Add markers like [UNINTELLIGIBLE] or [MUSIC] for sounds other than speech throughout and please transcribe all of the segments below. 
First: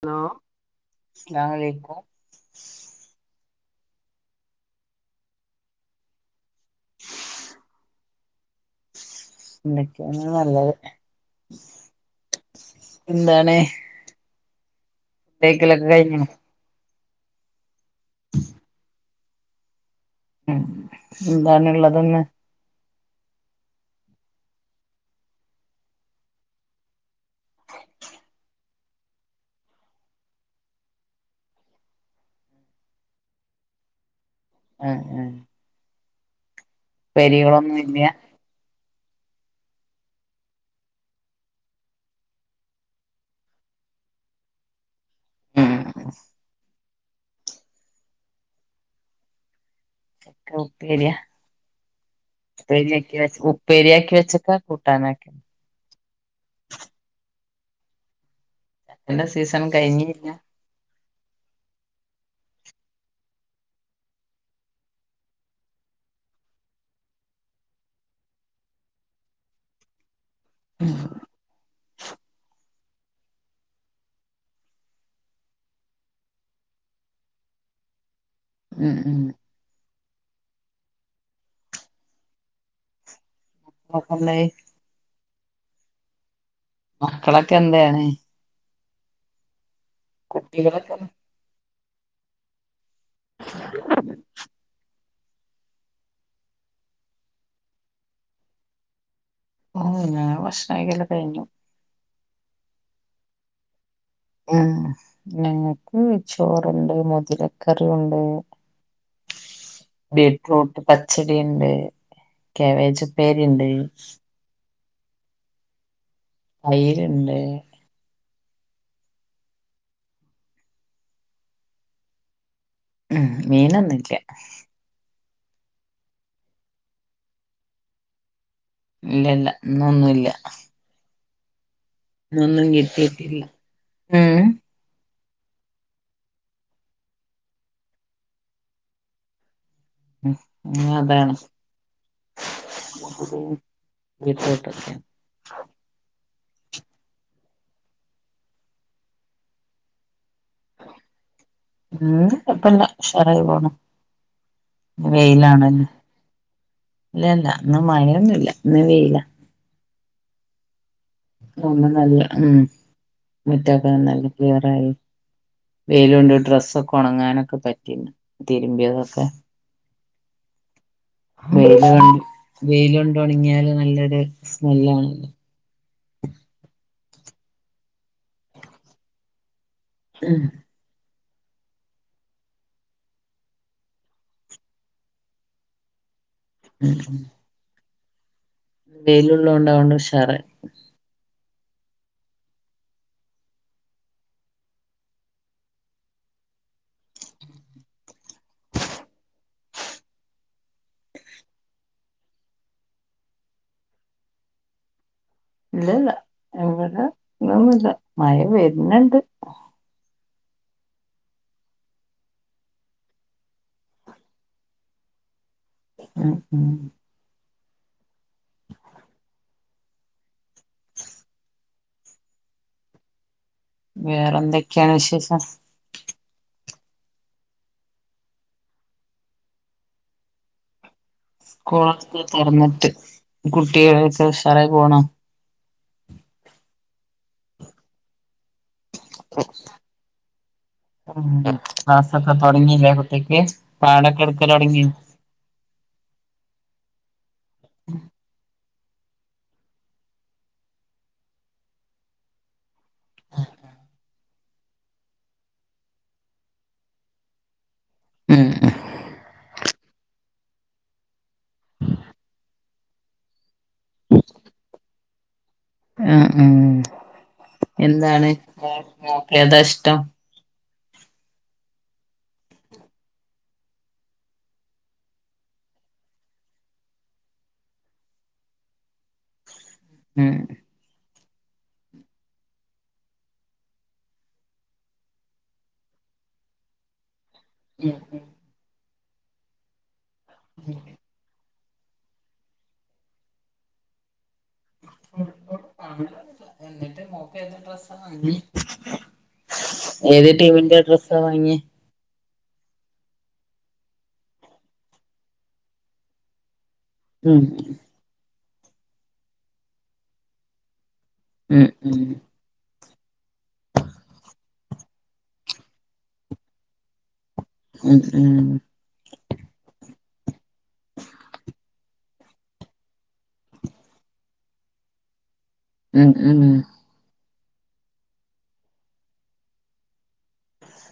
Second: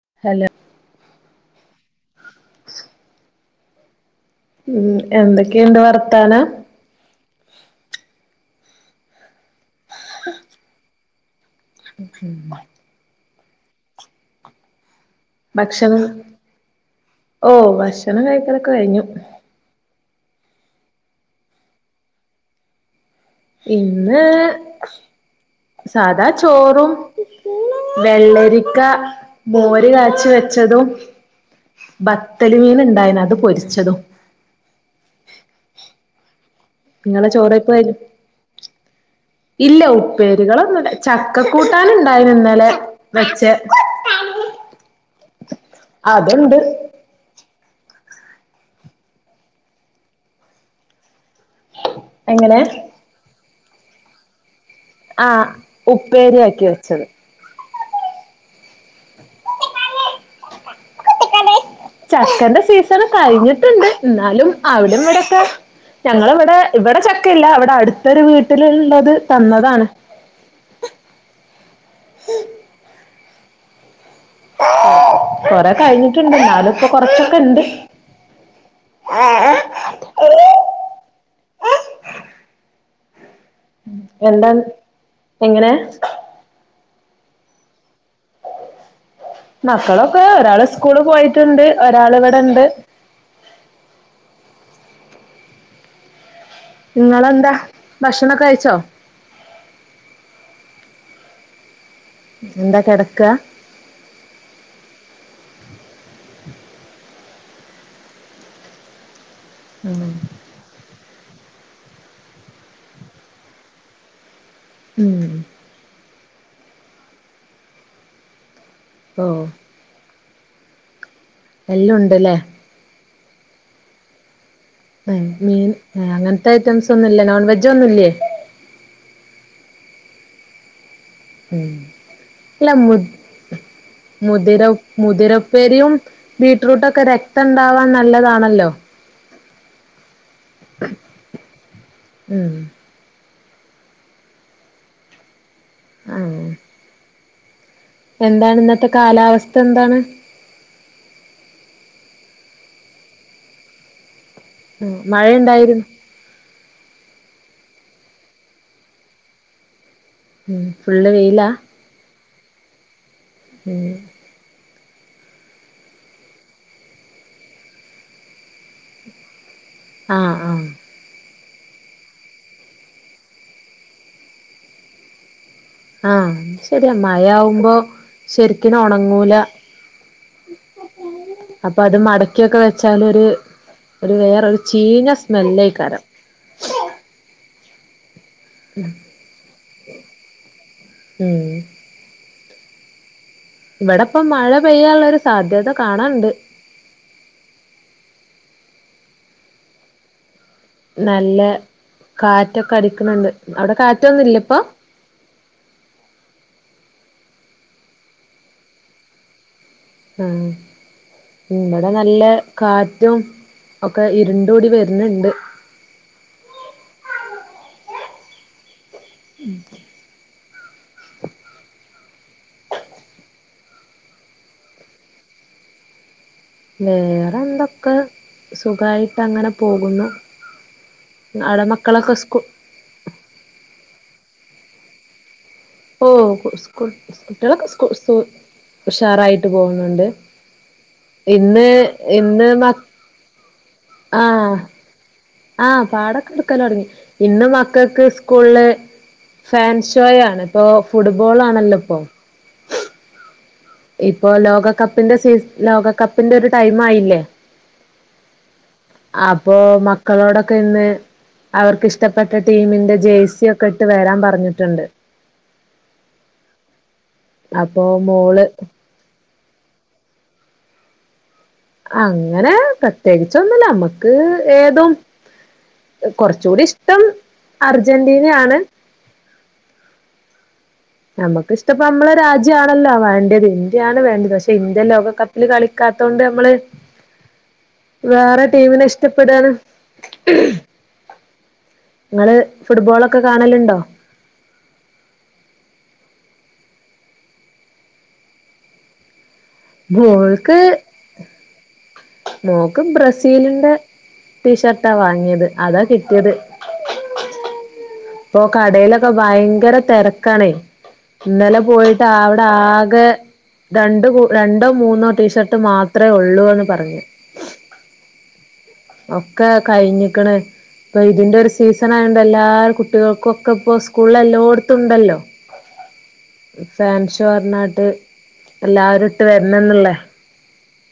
Hello അസ്ലാലാ മലയ്ക്കും ഉം എന്തൊക്കെയുണ്ട് വർത്താനം. എന്തൊക്കെയാണ്. നല്ലത് [UNINTELLIGIBLE] എന്താണ് തേക്കലൊക്കെ ഭക്ഷണം. കഴിഞ്ഞോ ഓ ഭക്ഷണം കഴിക്കലൊക്കെ കഴിഞ്ഞു. ഉം. എന്താണുള്ളതിന്ന്. ഇന്ന്, സാദാ ചോറും.. വെള്ളരിക്ക മോര് കാച്ചി വെച്ചതും ബക്കല് മീൻ ഉണ്ടായിനു. അത് പൊരിച്ചതും ആഹ് ആഹ് നിങ്ങളെ ഇപ്പേരി കളു ചോറയ്പ്പ് കഴിഞ്ഞോ ഒന്നുല്ല്യ. ഇല്ല ഉപ്പേരുകൾ ഒന്നുല്ല. ചക്കക്കൂട്ടാൻ ഉണ്ടായിനി. ഇന്നലെ വെച്ച [INAUDIBLE] ഉം അതുണ്ട് ഉപ്പേര്യ, എങ്ങനെ ഉപ്പേര്യയാക്കി, വെ ഉപ്പേരിയാക്കി വെച്ച ക്കാ ആഹ് ഉപ്പേരിയാക്കി വെച്ചത്. എന്റെ സീസൺ കഴിഞ്ഞില്ല ചക്കന്റെ സീസൺ കഴിഞ്ഞിട്ട്ണ്ട് ന്നാലും അവിട ഇവിടക്ക ഞങ്ങള ഇവിടെ ഇവിടെ ചക്കയില്ല അവിടെ അടുത്തൊരു വീട്ടിലുള്ളത് തന്നതാണ് ഉം കൊറെ കഴിഞ്ഞിട്ട്ണ്ട് ന്നാലും ഇപ്പ കൊറച്ചൊക്കെ ഇണ്ട് ഉം ഉം [INAUDIBLE] നോക്കണ്ടായി എന്താണ് എങ്ങനെ മക്കളൊക്കെ എന്തേണ് മക്കളൊക്കെ ഒരാള് കുട്ടികളൊക്കെ സ്കൂള് പോയിട്ട്ണ്ട് ഒരാള് ഇവടെണ്ട് [INAUDIBLE] ഇങ്ങളെന്താ ഭക്ഷണൊക്കെ കഴിച്ചോ ഓ ഞാ ഭക്ഷണ കയിക്കലോകെ കഴിഞ്ഞു എന്താ കെടക്ക ങ്ങാ ഞങ്ങക്ക് ചോറുണ്ട് മുതിരക്കറി ഉണ്ട് ബീ ഫ്രൂട്ട് പച്ചടി ഇണ്ട് കേവേജ് ഉപ്പേരി ഇണ്ട് ഉം തൈര്ണ്ട് ഓ എല്ലൊം ഉണ്ട്ല്ലേ ഉം മീനൊന്നുല്ല ഉം മീൻ അങ്ങനത്തെ ഐറ്റംസ് ഒന്നുല്ല നോൺ വെജ ഒന്നുല്ലേ ഇലല്ല ഇന്നൊന്നുല്ല ഉം ഇന്നൊന്നും ഇല്ല മുത് കിട്ടിയിട്ടില്ല ഉം മതിര ഉപ്പേ മുതിരപ്പേരിയും ബീട്രൂട്ടൊക്കെ രക്തണ്ടാവാൻ നല്ലതാണല്ലോ ഉം അതാണ് ഉം [UNINTELLIGIBLE] അങ്ങനെ എന്താണ് ഇന്നത്തെ കാലാവസ്ഥ എന്താണ് ഇന്ന് കുഴപ്പില്ലഷറായി പോണൂ ആഹ് വെയിലാണ് മഴയുണ്ടായിരുന്നു ഇല്ലല്ല ഇന്ന് മഴയൊന്നുല്ല ഇന്ന് വെയില്ല ഉം ഫുള്ള് വെയില അങനെല്ല ഉം മുറ്റൊക്കെ നല്ല ക്ലിയരായി വെയില് കൊണ്ട് ഡ്രസ്സൊക്കെ ഉണങ്ങാനൊക്കെ പറ്റിന്ന് തിരുമ്പിയതൊക്കെ ആഹ് ആഹ് വെയില് കണ്ട് വെയിലുണ്ട് ഉണങ്ങിയാല് നല്ലൊരു സ്മെല്ലാണ് ആഹ് ശരിയണ് മഴയാവുമ്പോ ശരിക്കും ഒണങ്ങൂല ഉം അപ്പൊ അത് മടക്കിയൊക്കെ വെച്ചാലൊര് ഒരു വേറെരു ചീന സ്മെല്ലായികാരം ഉം വൈലുള്ളൊണ്ട് ആവോണ്ട് ഉഷാറായി ഉം ഇബടെപ്പ മഴ പെയ്യാനുള്ള ഒരു സാധ്യത കാണാനുണ്ട് നല്ല കാറ്റൊക്കെ അടിക്കണണ്ട് അവിടെ കാറ്റൊന്നുല്ലെ ഇപ്പൊ ഇല്ലല്ല എങ്ങടെ ഇന്നൊന്നുല്ല മഴ വരുന്നുണ്ട് ആഹ് ഇബടെ നല്ല കാറ്റും ഒക്കെ ഇരുണ്ടൂടി വരുന്നുണ്ട് ഉം ഉം ഉം വേറൊന്തൊക്കെയാണ് വിശേഷം വേറെ എന്തൊക്കെ സുഖായിട്ട് അങ്ങനെ പോകുന്നു ഇന്നവിടെ മക്കളൊക്കെ സ്കൂ എന്നിട്ട് കുട്ടികളൊക്കെ ഉസാറായി പോണു ഓഹ് സ്കൂ സ്കൂ കുട്ടികളക്കെ സ്കു ഉഷാറായിട്ട് പോവുന്നുണ്ട് ഉം ക്ലാസ്സൊക്കെ തൊടങ്ങീല്ലെ കുട്ടിക്ക് പാടൊക്കെ എടുക്കല് ആഹ് തൊടങ്ങിയൊ ആഹ് പാടൊക്കെ എടുക്കല് തൊടങ്ങി ഇന്ന് മക്കക്ക് സ്കൂളില് ഫാൻ ഷോ ആണ് ഇപ്പൊ ഫുട്ബോൾ ആണല്ലൊ ഇപ്പൊ ഇപ്പോ ലോകകപ്പിന്റെ സീ ലോകകപ്പിന്റെ ഒരു ടൈംമായില്ലേ ഉം അപ്പൊ മക്കളോടൊക്കെ ഇന്ന് അവർക്കിഷ്ട്ടപ്പെട്ട ടീമിന്റെ ജെഴ്സി ഒക്കെ ഇട്ട് വരാൻ പറഞ്ഞിട്ടൊണ്ട് ഉം ഉം അപ്പൊ എന്താണ് മോള് ഏതാ ഇഷ്ടം അങ്ങനെ പ്രത്യേകിച്ചൊന്നുല്ല നമ്മക്ക് ഏതും കെറച്ചൂടി ഇഷ്ടം അർജന്റീനയാണ് ഉം നമക്കിഷ്ടിപ്പ നമ്മള രാജ്യാണല്ലോ വേണ്ടിത് ഇന്ത്യയാണ് വേണ്ടിത് പക്ഷെ ഇന്ത്യ ലോകക പ്പില് കളിക്കാത്തോണ്ട് നമ്മള് ഉം ഉം. വേറെ ടീമിനെ ഇഷ്ടപ്പെടേണ് ഇങ്ങള് ഫുട്ബോളൊക്കെ കാണലിണ്ടോ ഫുഡ്ബോള് കാണലില്ല എന്നിട്ട് മോക്കേത് ഡ്രസ്സ വാങ്ങ്യേ ഏത് മോൾക്ക് ടീമിന്റെ ഡ്രസ്സാ വാങ്ങ്യെ മോക്ക് ബ്രസീലിന്റെ ടീഷർട്ടാ വാങ്ങിയത് അതാ കിട്ടിയത് ഉം ഇപ്പൊ കടേലൊക്കെ ഭയങ്കര തെരക്കാണെ ഇന്നലെ ഉം ഉം പോയിട്ട് ആ ആകെ രണ്ട് രണ്ടോ മൂന്നോ ടീഷർട്ട് മാത്രമേ ഒള്ളുവെന്ന് പറഞ്ഞു ഉം ഉം ഒക്കെ കഴിഞ്ഞിക്കണ് ഇപ്പൊ ഇതിന്റെ ഒരു സീസൺ ആയോണ്ട് എല്ലാ കു ട്ട്യോക്കൊക്കിപ്പൊ സ്കൂളിൽ എല്ലോടുത്തുണ്ടല്ലോ ഉം ഉം ഫാൻഷോ പറഞ്ഞാട്ട് എല്ലാരും ഇട്ട് വരണന്നൊള്ളെ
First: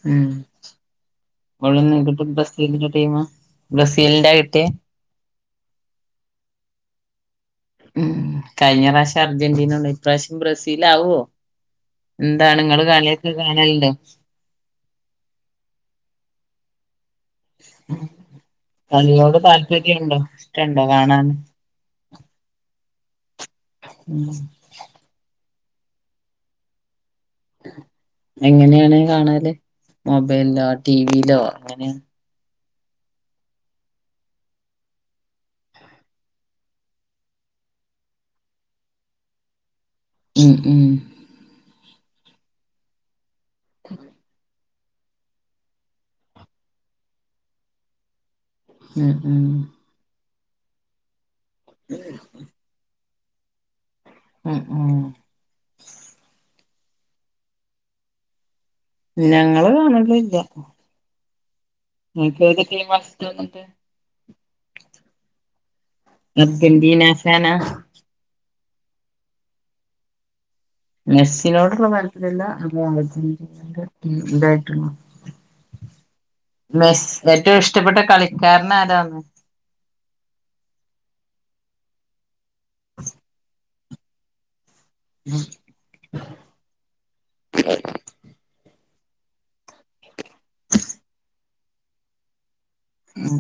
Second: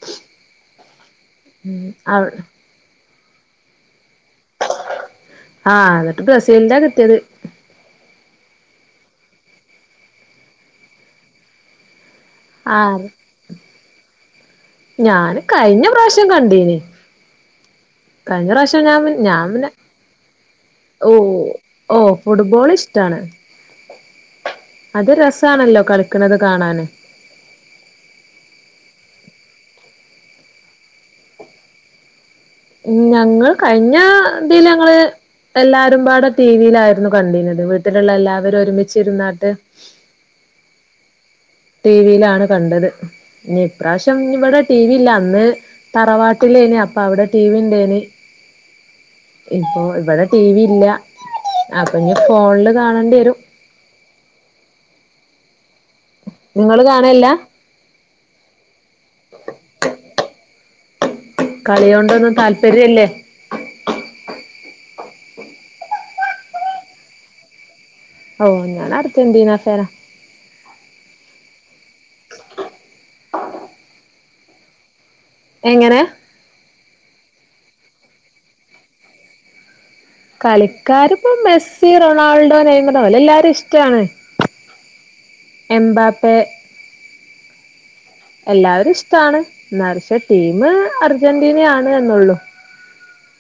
ഉം ഇവിടെന്നിട്ട് ബ്രസീലിന്റെ ടീമാ ബ്രസീലിന്റ കിട്ടിയേ ആഹ് എന്നിട്ട് ബ്രസീലിന്റ കിട്ടിയത് ഉം കഴിഞ്ഞ പ്രാവശ്യം അർജന്റീനൊണ്ടോയി ഇപ്രാവശ്യം ബ്രസീലാവോ എന്താണ് ഇങ്ങള് ആഹ് കളിയൊക്കെ കാണലിണ്ടോ ഞാന് കഴിഞ്ഞ പ്രാശം കണ്ടീന് ഉം കഴിഞ്ഞ പ്രാശം ഞാപ്പി ഞാപ്പിനെ ഇഷ്ടണ്ടോ ഓഹ് കാണാന് ഓഹ് ഫുട്ബോൾ ഇഷ് ടാണ് ഉം അത് രസാണല്ലോ കളിക്കണത് കാണാന് എങ്ങനെയാണ് കാണാല് മൊബൈലോ ടിവിലോ എങ്ങനെയാ ഞങ്ങൾ കഴിഞ്ഞ ഇതീലങ്ങള് എല്ലാരുംപാട ടി വിയിലാരുന്നു കണ്ടീനത് വീട്ടിലൊള്ള എല്ലാവരും ഒരുമിച്ചിരുന്നാട്ട് ഉം ഉം ടി വിലാണ് കണ്ടത് ഇനി ഇപ്രാവശ്യം ഇവടെ ടി വി ഇല്ല അന്ന് തറവാട്ടിലേനി അപ്പ അവിടെ ടി വി ഇണ്ടേനി ഉം ഉം ഇപ്പൊയിവിടെ ടി. വിയില്ല. അപ്പൊളിനി ഫോണിലു കാണേണ്ടി വരും. ഉം.. ഉം നിങ്ങള് കാണലില്ലാ ഞങ്ങള് കാണലില്ലാ കളിയൊടൊന്നും താല്പര്യല്ലേ [UNINTELLIGIBLE] അർജന്റീനാ ഫാനാ ഓഹ് ഞൻ അർജന്റീനാ ഫാനാ മെസ്സിനോടുള്ള താത്പര്യത്തിലല്ല നമ്മ അർജന്റീനയുടെ ഇതായിട്ടാണ് എങ്ങനെ മെസ് ഏറ്റവും ഇഷ്ടപ്പെട്ട കളിക്കാരനാരാന്ന് കളിക്കാരിപ്പോ മെസ്സി റൊണാൾഡോ നെയ്മറോ അതെല്ലാവരേയുമിഷ്ടമാണ് എമ്പാപ്പേ യെല്ലാവരേയുമിഷ്ടമാണ് എന്നാലും പക്ഷേ ടീമ്അർജന്റീനയാണെന്നേയുള്ളു ഉം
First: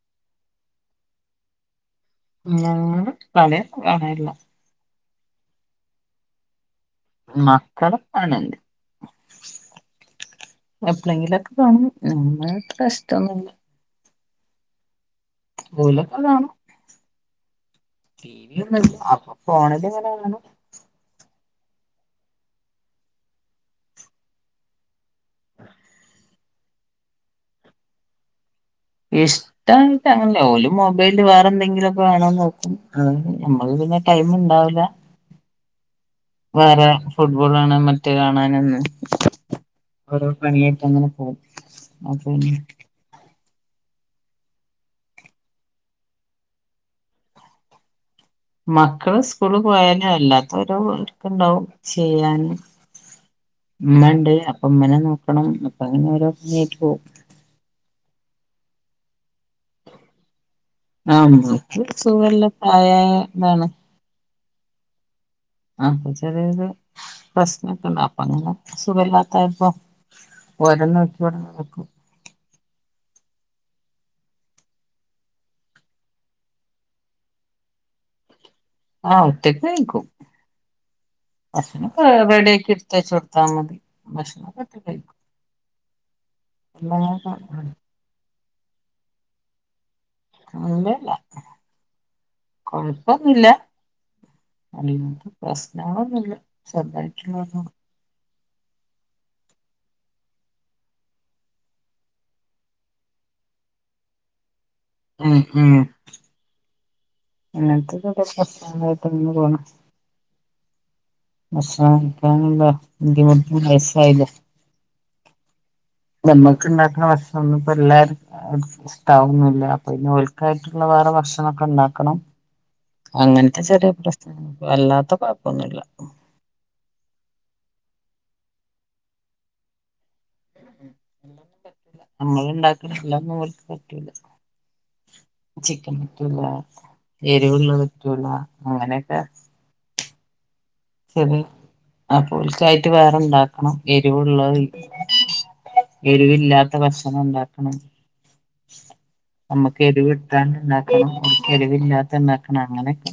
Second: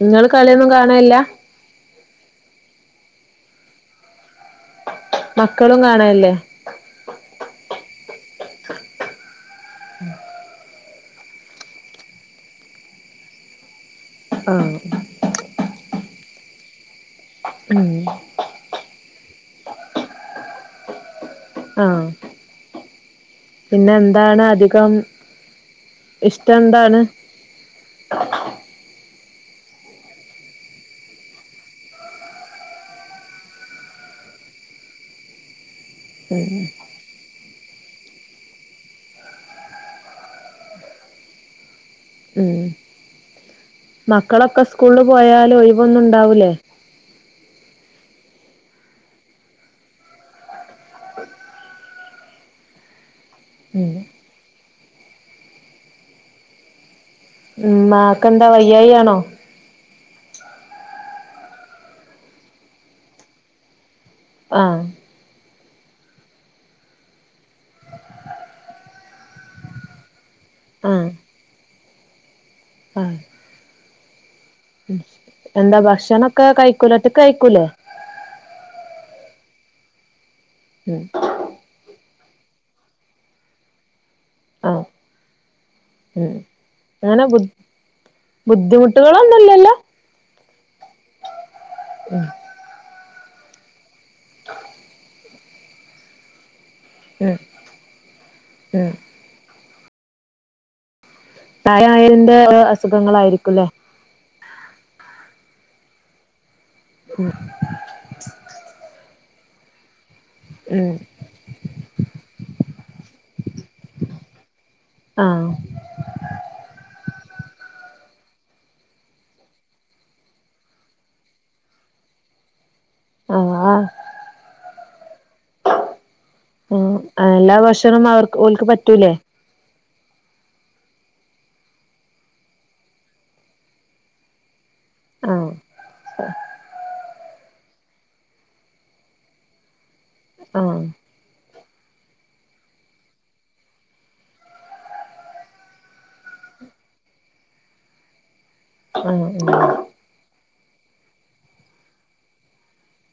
നിങ്ങളുകളിയൊന്നും കാണലില്ല ഞങ്ങള് കളികാണലില്ല മക്കളും കാണാറില്ലേ മക്കളുംകാണല്ണ്ട് ഉം എപ്പോളെങ്കിലുമൊക്കെ കാണും നമ്മ പ്രശ്നമൊന്നുമില്ല ആഹ് ഓലൊക്കെ കാണും ഉം ടി വി ഒന്നുല്ല ഫോണിലിങ്ങനെ കാണും ആഹ് പിന്നെയെന്താണധികം ഇഷ്ടമെന്താണ് ഇഷ് ടംമങ്ങനെ ഓലു മൊബൈലു വേറെയെനന്തെങ്കിലുമൊക്കെകാണാൻനോക്കും നമ്മളു പിന്നെ ടൈമുണ്ടാവില്ല വേറെ ഫുട്ബോൾ കാണാൻമറ്റു കാണാനെന്ന് ഓരോ പണിയായിട്ടങ്ങനെ പോകും അപ്പൊ പിന്നെ ഉം മക്കളൊക്കെ സ്കൂളിൽ പോയാലും ഒഴിവൊന്നുമുണ്ടാവൂലേ മക്കള് സ്കൂളില് പോയാല് അല്ലാത്തൊരോ വർക്ക് ഉണ്ടാവും ചെയ്യാന് ഉം ഉമ്മയുണ്ട് അപ്പൊ ഉമ്മേനെ നോക്കണം അപ്പമങ്ങനെയോരോ പണിയായിട്ടുപോകും ഉമ്മായ്ക്കെന്താ വയ്യായ്കയാണോ ആഹ് ഉമ്മാക്കു സുഖമില്ല പ്രായമായതാണ് ആഹ് അപ്പ ചെറിയയൊരു പ്രശ്നമൊക്കെയുണ്ട്അപ്പൊങ്ങനെ സുഖമില്ലാത്തതായപ്പോ ആഹ് ഓരെനോക്കി ഓരോന്നുവെക്കും ആഹ് എന്താ ഭക്ഷണമൊക്കെ കഴിക്കൂലെ ഒറ്റക്കു കയിക്കൂലേ ആഹ് ഒറ്റക്കുകയിക്കും ഉം ഭക്ഷണമൊക്കെ റെടിയാക്കി എടുത്തുവച്ച്കൊടുത്താൽമതി ഭക്ഷണം ഭക്ഷണം ഒക്കെ ആഹ് കഴിക്കും ഉം [INAUDIBLE] ബുദ്ധിമുട്ടുകളൊന്നുമില്ലല്ലോ ഒന്നുല്ല ഉം കൊഴപ്പമൊന്നുല്ല അങ്ങനത്തെ പ്രശ്നങ്ങളൊന്നുമില്ല ഉം ചെറുതാട്ടുള്ളതു ഉം പ്രായായതിന്റെ അസുഖങ്ങളായിരിക്കുലെ ഉം ഉം അങ്ങൻത്തെ പ്രശ്നങ്ങളായ്ട്ട് ഇങ്ങനെ പോണ് ഉം ഭക്ഷണം കഴ്ക്കാനുള്ള ബീദ്ധിമുട്ടും വയസ്സായിലെ ആഹ് ഞമ്മക്ക് ഇണ്ടാക്ക്ണ ഭഷ്ണം ഇപ്പ എല്ലാർക് ഇശ്താവൊന്നുല്ല അപ്പൊ പിന്നെ ഒൽക്കായിട്ട്ള്ള വേറെ ഭക്ഷണൊക്കെ ഇണ്ടാക്കണം ആഹ് അങ്ങൻത്തെ ചെറി പ്രശ്നങ്ങ അല്ലാത്ത കൊഴപ്പൊന്നുല്ല ആഹ് എല്ലാ ഭക്ഷണൊന്ന് അവർക്ക് ഓൽക്ക് പറ്റൂലെ ഞമ്മള് ഇണ്ടാക്ക്ണ എല്ലാ ഒന്നും ഓൽക്ക് പറ്റൂല്ല ആഹ് ചിക്കൻ പറ്റൂല. എര്വ്ള്ള പറ്റൂല അങ്ങനെയെക്കെ ആഹ് ശരി അപ്പോൽക്കായിറ്റ് വേറെണ്ടാക്കണം എരിവ്ള്ളതും ഇ എരിവില്ലാത്ത ഭക്ഷണം ഇണ്ടാക്കണം ആഹ് ഞമ്മക്ക് എരിവ്ട്ടാണ്ട് ഇണ്ടാക്കണം എരിവില്ലാത്ത ഇണ്ടാക്കണം അങ്ങനെയെക്കെ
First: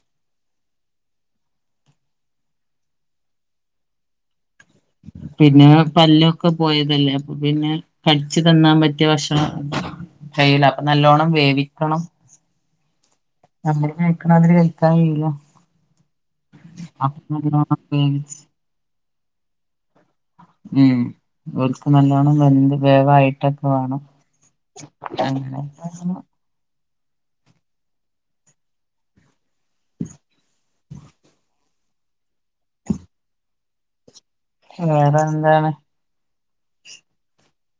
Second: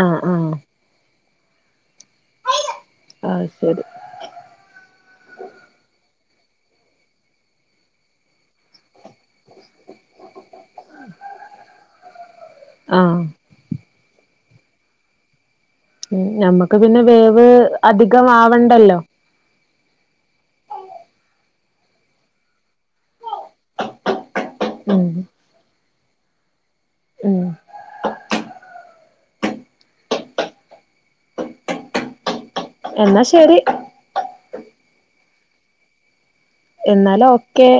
ആഹ് ആഹ് ആഹ് ശരി പിന്നെ പല്ലൊക്കെ പോയതല്ലെ അപ്പ പിന്നെ കടിച്ച് തിന്നാൻ പ റ്റിയ ഭക്ഷണം കയ്യുല അപ്പൊ നല്ലോണ്ണം വേവിക്കണം ആഹ് നമ്മള് കഴ്ക്ക്ണാതിരി കഴിക്കാൻ കയ്യൂല ഞമ്മക്ക് പിന്നെ വേവ് നല്ലോണം വേവിച്ച് അധികമാവണ്ടല്ലൊ ഉം ഒര്ക്ക് നല്ലോണം വെന്ത് വേവായ്ട്ടൊക്കെ വാണം ഉം [INAUDIBLE] ഉം എന്ന ശരി വേറെ എന്താണ് എന്നാല് ഓക്കെ